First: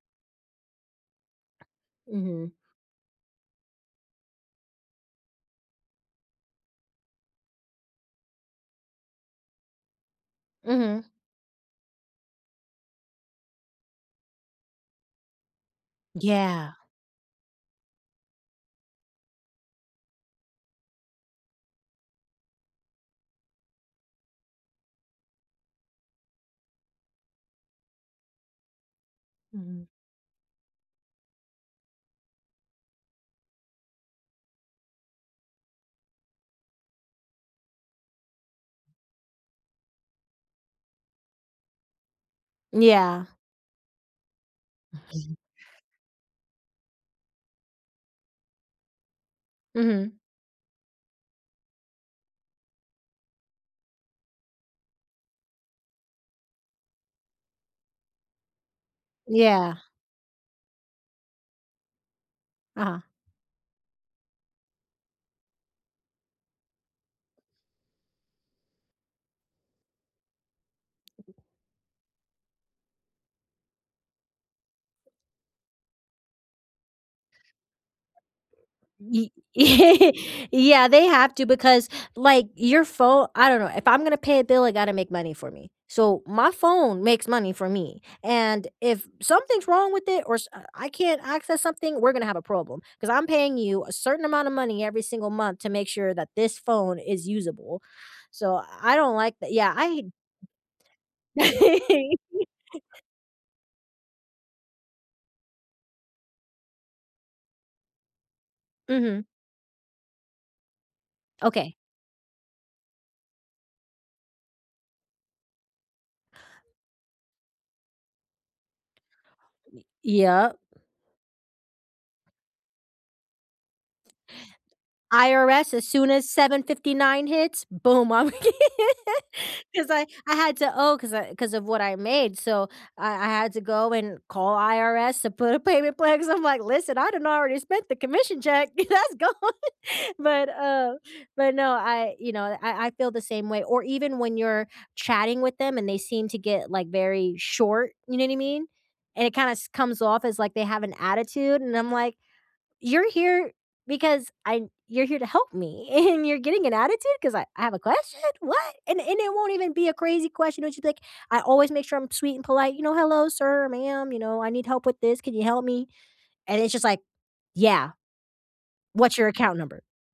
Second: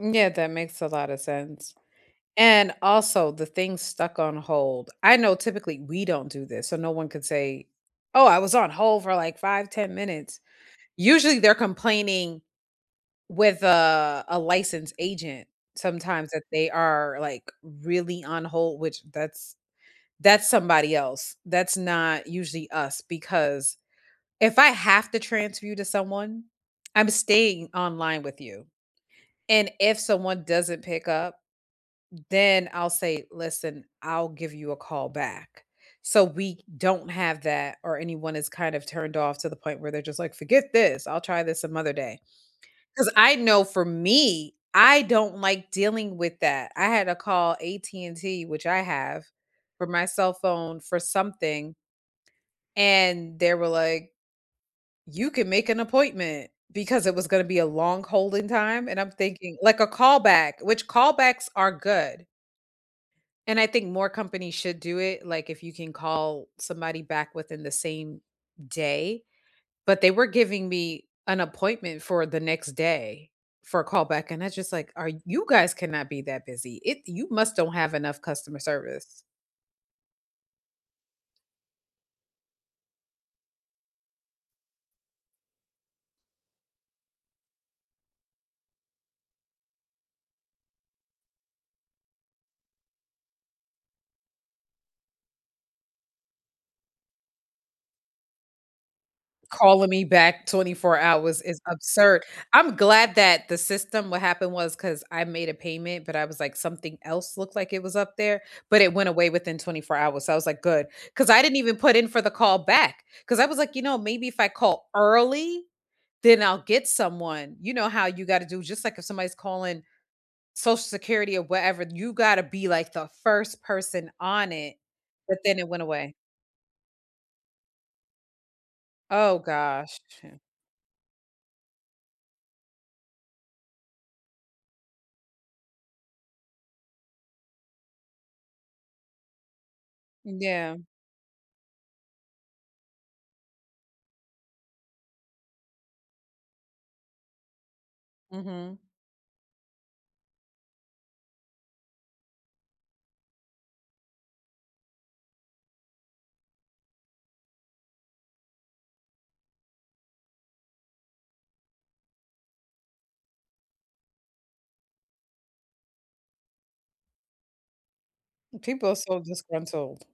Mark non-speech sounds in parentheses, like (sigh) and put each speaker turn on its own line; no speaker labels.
M yeah, that makes a lotta sense.
Mhm.
And also the thing stuck on hold. I know typically we don't do this, so no one could say, "Oh, I was on hold for like 5, 10 minutes."
Mhm.
Usually they're complaining with, uh, a licensed agent, sometimes that they
Yeah.
are, like, really on hold, which that's that's somebody else. That's not usually us because if I have to transfer you to someone, I'm staying online with you. And
Mhm.
if someone doesn't pick up, then I'll say, "Listen, I'll give you a call back." So we don't have that or anyone is kind of turned off to the point where they're just, like, "Forget this, I'll try this some other day,"
N
'cause
yeah.
I know for me, I don't
(unintelligible)
like dealing with that. I had to call AT&T, which I have for my
Mhm.
cell phone for something and they were, like, "You can make an appointment" because it was gonna be a long holding time and I'm thinking
Yeah.
like a callback, which callbacks are good
Uh-huh.
and I think more companies should do it, like, if you can call somebody back within the same day, but, they were giving me an appointment for the next day for a callback and that's just, like, "Are you guys cannot be that busy. It you must don't have enough customer service."
Y (chuckles) yeah, they have to because, like, your phone I don't know, if I'm gonna pay a bill, it gotta make money for me. So my phone makes money for me, and if something's wrong with it or s I can't access something, we're gonna have a problem, 'cause I'm paying you a certain amount of money every single month to make sure that this phone is usable. So I don't like tha yeah,
Calling
I
me back 24 hours is absurd.
(chuckles)
I'm glad that the system what happened was, 'cause I made a payment, but, I was, like, something else looked like it was up there, but, it went
Mhm.
away within 24 hours, so I was, like, "Good," 'cause I didn't
Okay.
even put in for the call back 'cause I was, like, "You know, maybe if I call early then I'll get someone," you know how you gotta do just like if somebody's calling
Y yeah.
Social Security or whatever, you gotta be like the first person on it, but, then it
IRS
went
as soon
away.
as 7:59 hits, boom, I (chuckles) 'm g
Oh,
'Cause
gosh.
I I had to owe 'cause I 'cause of what I made, so I I had to go and call IRS to put a payment plan 'cause I'm, like, "Listen, I done already spent the commission check, that's gone,"
M
but,
yeah.
uh but, no, I you know, I I feel the same way, or even when you're chatting with them and they seem to get, like, very short, you know what I mean?
Mhm.
And it kinda s comes off as like they have an attitude, and I'm, like, "You're here because I you're here to help me, (chuckles) and you're getting an attitude 'cause I I have a question? What?" And and it won't even be a crazy question when she's, like I always make sure I'm sweet and polite, you know, "Hello sir, ma'am, you know, I need help with this, can you help me?" And it's just, like, "Yeah.
People are so
What's your account number?"
disgruntled.